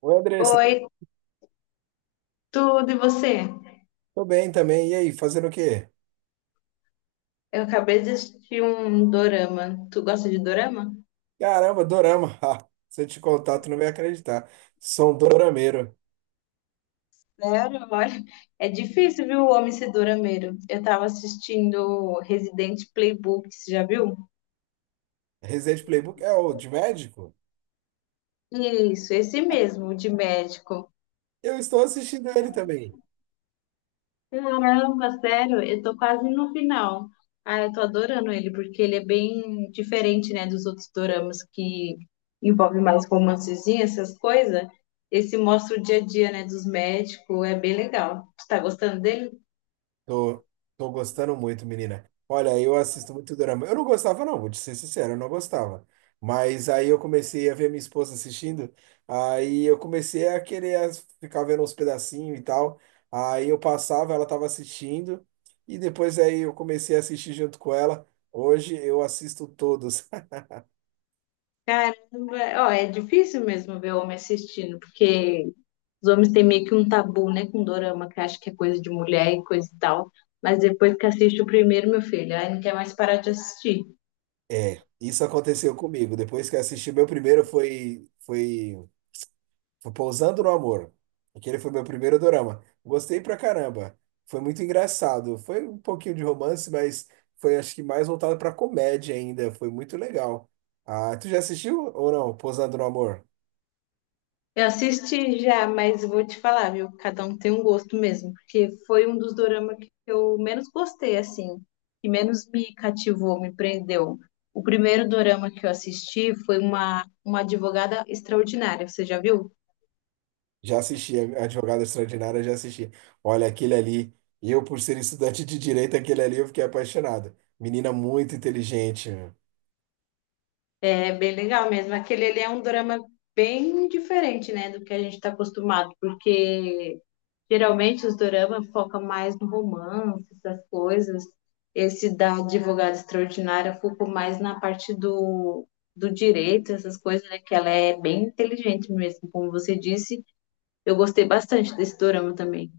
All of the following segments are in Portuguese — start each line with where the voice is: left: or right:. right: Oi, Andressa.
left: Oi, tudo e você?
right: Tô bem também. E aí, fazendo o quê?
left: Eu acabei de assistir um dorama. Tu gosta de dorama?
right: Caramba, dorama. Ah, se eu te contar, tu não vai acreditar. Sou um dorameiro.
left: Sério? Olha, é difícil, viu, o homem ser dorameiro. Eu tava assistindo Resident Playbook, você já viu?
right: Resident Playbook é o de médico?
left: Isso, esse mesmo, o de médico.
right: Eu estou assistindo ele também.
left: Caramba, sério, eu tô quase no final. Ah, eu tô adorando ele, porque ele é bem diferente, né, dos outros doramas que envolvem mais romancezinhos, essas coisas. Esse mostra o dia a dia, né, dos médicos, é bem legal. Você tá gostando dele?
right: Tô, tô gostando muito, menina. Olha, eu assisto muito drama. Eu não gostava, não, vou te ser sincero, eu não gostava. Mas aí eu comecei a ver minha esposa assistindo, aí eu comecei a querer ficar vendo uns pedacinhos e tal. Aí eu passava, ela tava assistindo, e depois aí eu comecei a assistir junto com ela. Hoje eu assisto todos.
left: Caramba, ó, é difícil mesmo ver homem assistindo, porque os homens têm meio que um tabu, né, com dorama, que acha que é coisa de mulher e coisa e tal. Mas depois que assiste o primeiro, meu filho, aí não quer mais parar de assistir.
right: É, isso aconteceu comigo. Depois que eu assisti, meu primeiro foi Pousando no Amor. Aquele foi meu primeiro dorama. Gostei pra caramba. Foi muito engraçado. Foi um pouquinho de romance, mas foi acho que mais voltado pra comédia ainda. Foi muito legal. Ah, tu já assistiu ou não? Pousando no Amor?
left: Eu assisti já, mas vou te falar, viu? Cada um tem um gosto mesmo, porque foi um dos doramas que eu menos gostei, assim, que menos me cativou, me prendeu. O primeiro dorama que eu assisti foi uma advogada extraordinária, você já viu?
right: Já assisti. A Advogada Extraordinária, já assisti. Olha, aquele ali. Eu, por ser estudante de direito, aquele ali eu fiquei apaixonado. Menina muito inteligente.
left: É bem legal mesmo. Aquele ele é um drama bem diferente, né, do que a gente está acostumado, porque geralmente os doramas focam mais no romance, essas coisas. Esse da advogada extraordinária focou mais na parte do direito, essas coisas, né, que ela é bem inteligente mesmo, como você disse. Eu gostei bastante desse dorama também.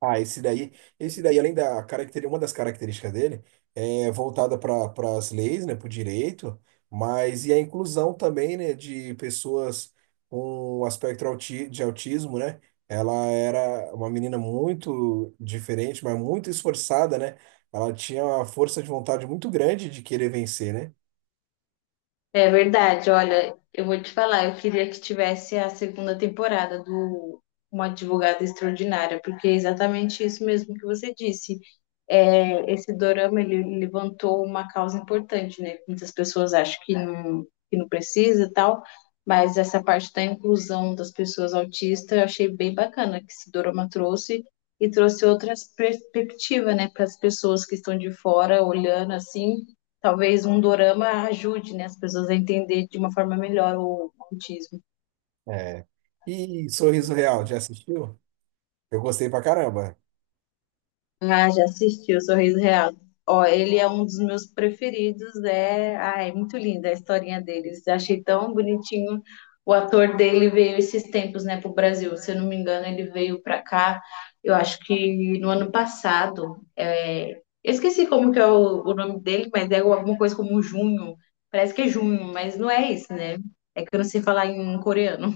right: Ah, esse daí, além da característica, uma das características dele é voltada para as leis, né, para o direito, mas e a inclusão também, né, de pessoas com um aspecto de autismo, né? Ela era uma menina muito diferente, mas muito esforçada, né? Ela tinha uma força de vontade muito grande de querer vencer, né?
left: É verdade, olha, eu vou te falar, eu queria que tivesse a segunda temporada do Uma Advogada Extraordinária, porque é exatamente isso mesmo que você disse é, esse dorama ele levantou uma causa importante, né? Muitas pessoas acham que não precisa e tal, mas essa parte da inclusão das pessoas autistas eu achei bem bacana que esse dorama trouxe e trouxe outras perspectivas, né, para as pessoas que estão de fora olhando assim. Talvez um dorama ajude, né, as pessoas a entender de uma forma melhor o autismo.
right: É. E Sorriso Real, já assistiu? Eu gostei pra caramba.
left: Ah, já assisti o Sorriso Real. Ó, ele é um dos meus preferidos. É, ah, é muito linda a historinha deles. Achei tão bonitinho. O ator dele veio esses tempos, né, pro Brasil. Se eu não me engano, ele veio para cá. Eu acho que no ano passado. É, eu esqueci como que é o nome dele, mas é alguma coisa como Junho. Parece que é Junho, mas não é isso, né? É que eu não sei falar em coreano.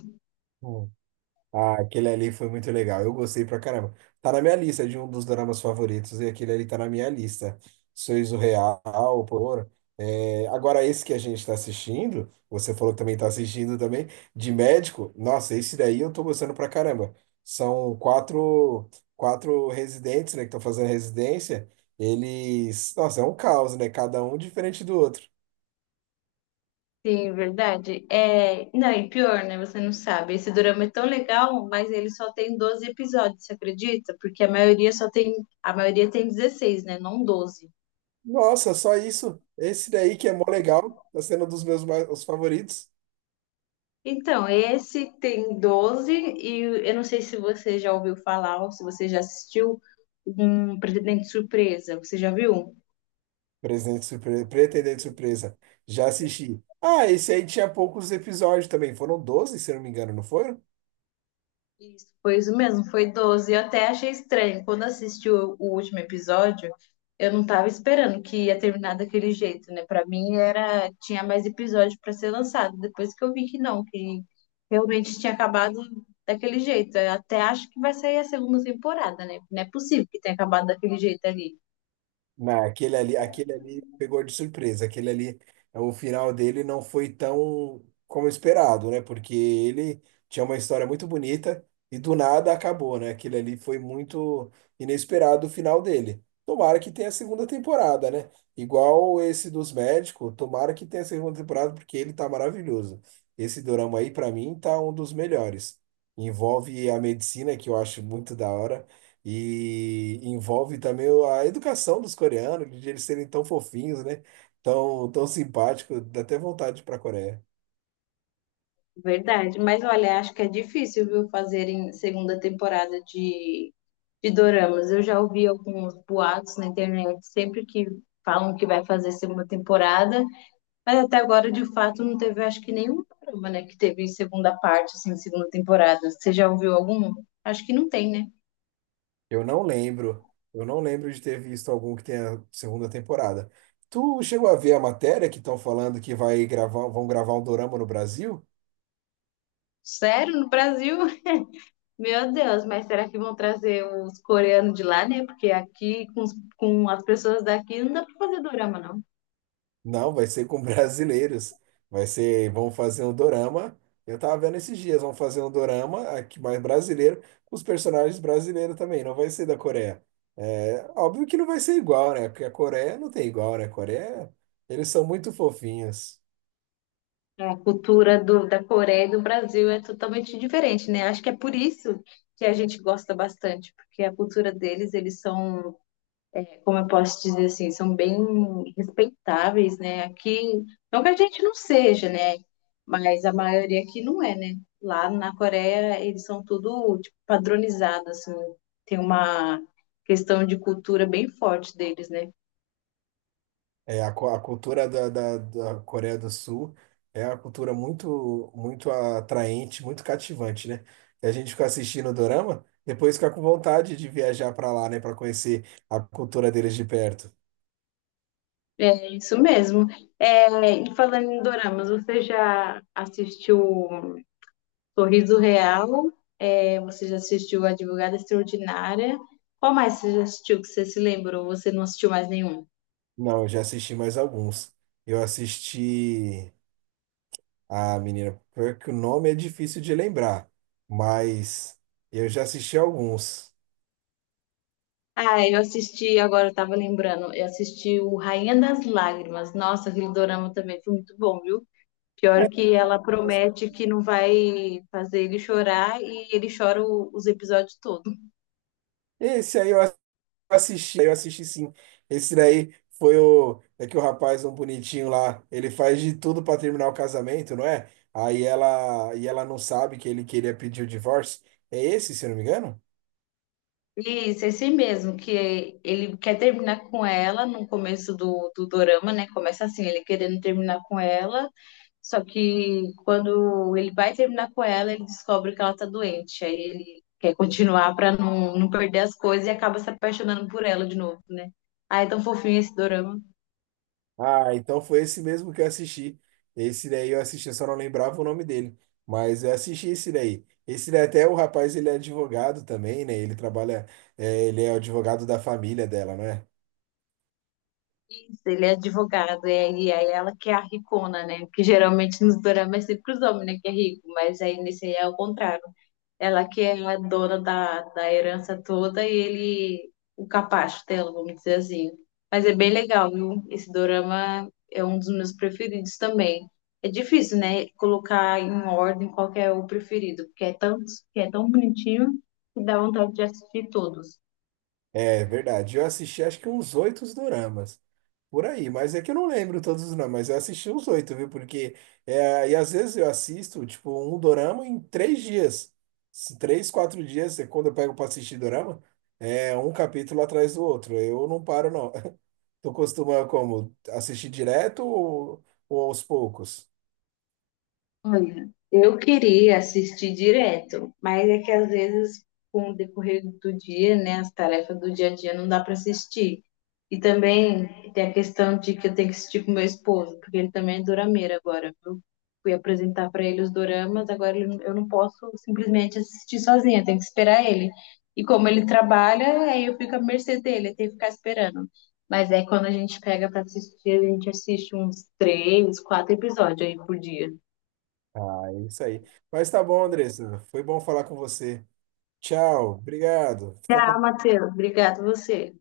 right: Ah, aquele ali foi muito legal. Eu gostei pra caramba. Tá na minha lista de um dos dramas favoritos e aquele ali tá na minha lista. Sorriso Real, por. É, agora, esse que a gente tá assistindo, você falou que também tá assistindo também, de médico. Nossa, esse daí eu tô gostando pra caramba. São quatro residentes, né, que estão fazendo residência. Eles. Nossa, é um caos, né? Cada um diferente do outro.
left: Sim, verdade. É, não, e pior, né? Você não sabe. Esse dorama é tão legal, mas ele só tem 12 episódios, você acredita? Porque a maioria só tem, a maioria tem 16 né? Não 12.
right: Nossa, só isso. Esse daí que é mó legal, tá sendo um dos meus mais, os favoritos.
left: Então, esse tem 12 e eu não sei se você já ouviu falar ou se você já assistiu um Pretendente Surpresa. Você já viu?
right: Presidente Surpresa, Pretendente Surpresa. Já assisti. Ah, esse aí tinha poucos episódios também. Foram 12, se eu não me engano, não foram?
left: Isso, foi isso mesmo, foi 12. Eu até achei estranho. Quando assisti o último episódio, eu não tava esperando que ia terminar daquele jeito, né? Pra mim era, tinha mais episódio pra ser lançado. Depois que eu vi que não, que realmente tinha acabado daquele jeito. Eu até acho que vai sair a segunda temporada, né? Não é possível que tenha acabado daquele jeito ali.
right: Não, aquele ali pegou de surpresa. Aquele ali, é, o final dele não foi tão como esperado, né? Porque ele tinha uma história muito bonita e do nada acabou, né? Aquele ali foi muito inesperado o final dele. Tomara que tenha a segunda temporada, né? Igual esse dos médicos, tomara que tenha a segunda temporada porque ele tá maravilhoso. Esse dorama aí, pra mim, tá um dos melhores. Envolve a medicina, que eu acho muito da hora. E envolve também a educação dos coreanos, de eles serem tão fofinhos, né? Tão, tão simpáticos, dá até vontade para a Coreia.
left: Verdade, mas olha, acho que é difícil, viu, fazerem segunda temporada de doramas. Eu já ouvi alguns boatos na internet, sempre que falam que vai fazer segunda temporada, mas até agora, de fato, não teve, acho que nenhum dorama, né, que teve segunda parte, assim, segunda temporada. Você já ouviu algum? Acho que não tem, né?
right: Eu não lembro, eu não lembro de ter visto algum que tenha segunda temporada. Tu chegou a ver a matéria que estão falando que vai gravar, vão gravar um dorama no Brasil?
left: Sério, no Brasil? Meu Deus, mas será que vão trazer os coreanos de lá, né? Porque aqui, com, os- com as pessoas daqui, não dá pra fazer dorama, não.
right: Não, vai ser com brasileiros. Vai ser, vão fazer um dorama. Eu tava vendo esses dias, vão fazer um dorama aqui mais brasileiro, com os personagens brasileiros também, não vai ser da Coreia. É, óbvio que não vai ser igual, né? Porque a Coreia não tem igual, né? A Coreia, eles são muito fofinhos.
left: É, a cultura do, da Coreia e do Brasil é totalmente diferente, né? Acho que é por isso que a gente gosta bastante, porque a cultura deles, eles são, como eu posso dizer assim, são bem respeitáveis, né? Aqui, não que a gente não seja, né? Mas a maioria aqui não é, né? Lá na Coreia, eles são tudo, tipo, padronizado, assim. Tem uma questão de cultura bem forte deles, né?
right: É, a cultura da Coreia do Sul é uma cultura muito, muito atraente, muito cativante, né? E a gente fica assistindo o dorama, depois fica com vontade de viajar para lá, né, para conhecer a cultura deles de perto.
left: É isso mesmo. É, e falando em doramas, você já assistiu Sorriso Real, é, você já assistiu Advogada Extraordinária. Qual mais você já assistiu que você se lembrou? Você não assistiu mais nenhum?
right: Não, eu já assisti mais alguns. Eu assisti. Ah, menina, pior que o nome é difícil de lembrar, mas eu já assisti alguns.
left: Ah, eu assisti, agora eu tava lembrando, eu assisti o Rainha das Lágrimas. Nossa, aquele dorama também foi muito bom, viu? Pior que ela promete que não vai fazer ele chorar e ele chora o- os episódios todos.
right: Esse aí eu assisti sim. Esse daí foi o. É que o rapaz, um bonitinho lá, ele faz de tudo pra terminar o casamento, não é? Aí ela, e ela não sabe que ele queria pedir o divórcio. É esse, se eu não me engano?
left: E isso é assim mesmo, que ele quer terminar com ela no começo do dorama, né? Começa assim, ele querendo terminar com ela. Só que quando ele vai terminar com ela, ele descobre que ela tá doente. Aí ele quer continuar pra não, não perder as coisas e acaba se apaixonando por ela de novo, né? Ah, é tão fofinho esse dorama.
right: Ah, então foi esse mesmo que eu assisti. Esse daí eu assisti, eu só não lembrava o nome dele. Mas eu assisti esse daí. Esse daí até o rapaz, ele é advogado também, né? Ele trabalha, é, ele é o advogado da família dela, não é?
left: Isso, ele é advogado, e aí ela que é a ricona, né? Porque geralmente nos doramas é sempre os homens, né, que é rico, mas aí nesse aí é o contrário. Ela que é a dona da herança toda e ele, o capacho dela, vamos dizer assim. Mas é bem legal, viu? Esse dorama é um dos meus preferidos também. É difícil, né? Colocar em ordem qual que é o preferido, porque é tanto, que é tão bonitinho que dá vontade de assistir todos.
right: É verdade. Eu assisti acho que uns oito doramas. Por aí, mas é que eu não lembro todos os nomes, mas eu assisti uns oito, viu? Porque, é, e às vezes eu assisto, tipo, um dorama em 3 dias. 3, 4 dias, é quando eu pego pra assistir dorama, é um capítulo atrás do outro. Eu não paro, não. Tu costuma, como, assistir direto ou aos poucos?
left: Olha, eu queria assistir direto, mas é que às vezes, com o decorrer do dia, né, as tarefas do dia a dia não dá para assistir. E também tem a questão de que eu tenho que assistir com meu esposo, porque ele também é dorameira agora, viu? Fui apresentar para ele os doramas, agora ele- eu não posso simplesmente assistir sozinha, eu tenho que esperar ele. E como ele trabalha, aí eu fico à mercê dele, eu tenho que ficar esperando. Mas é quando a gente pega para assistir, a gente assiste uns três, quatro episódios aí por dia.
right: Ah, é isso aí. Mas tá bom, Andressa. Foi bom falar com você. Tchau, obrigado. Fica
left: Ah,
right: com
left: Matheus, obrigado você.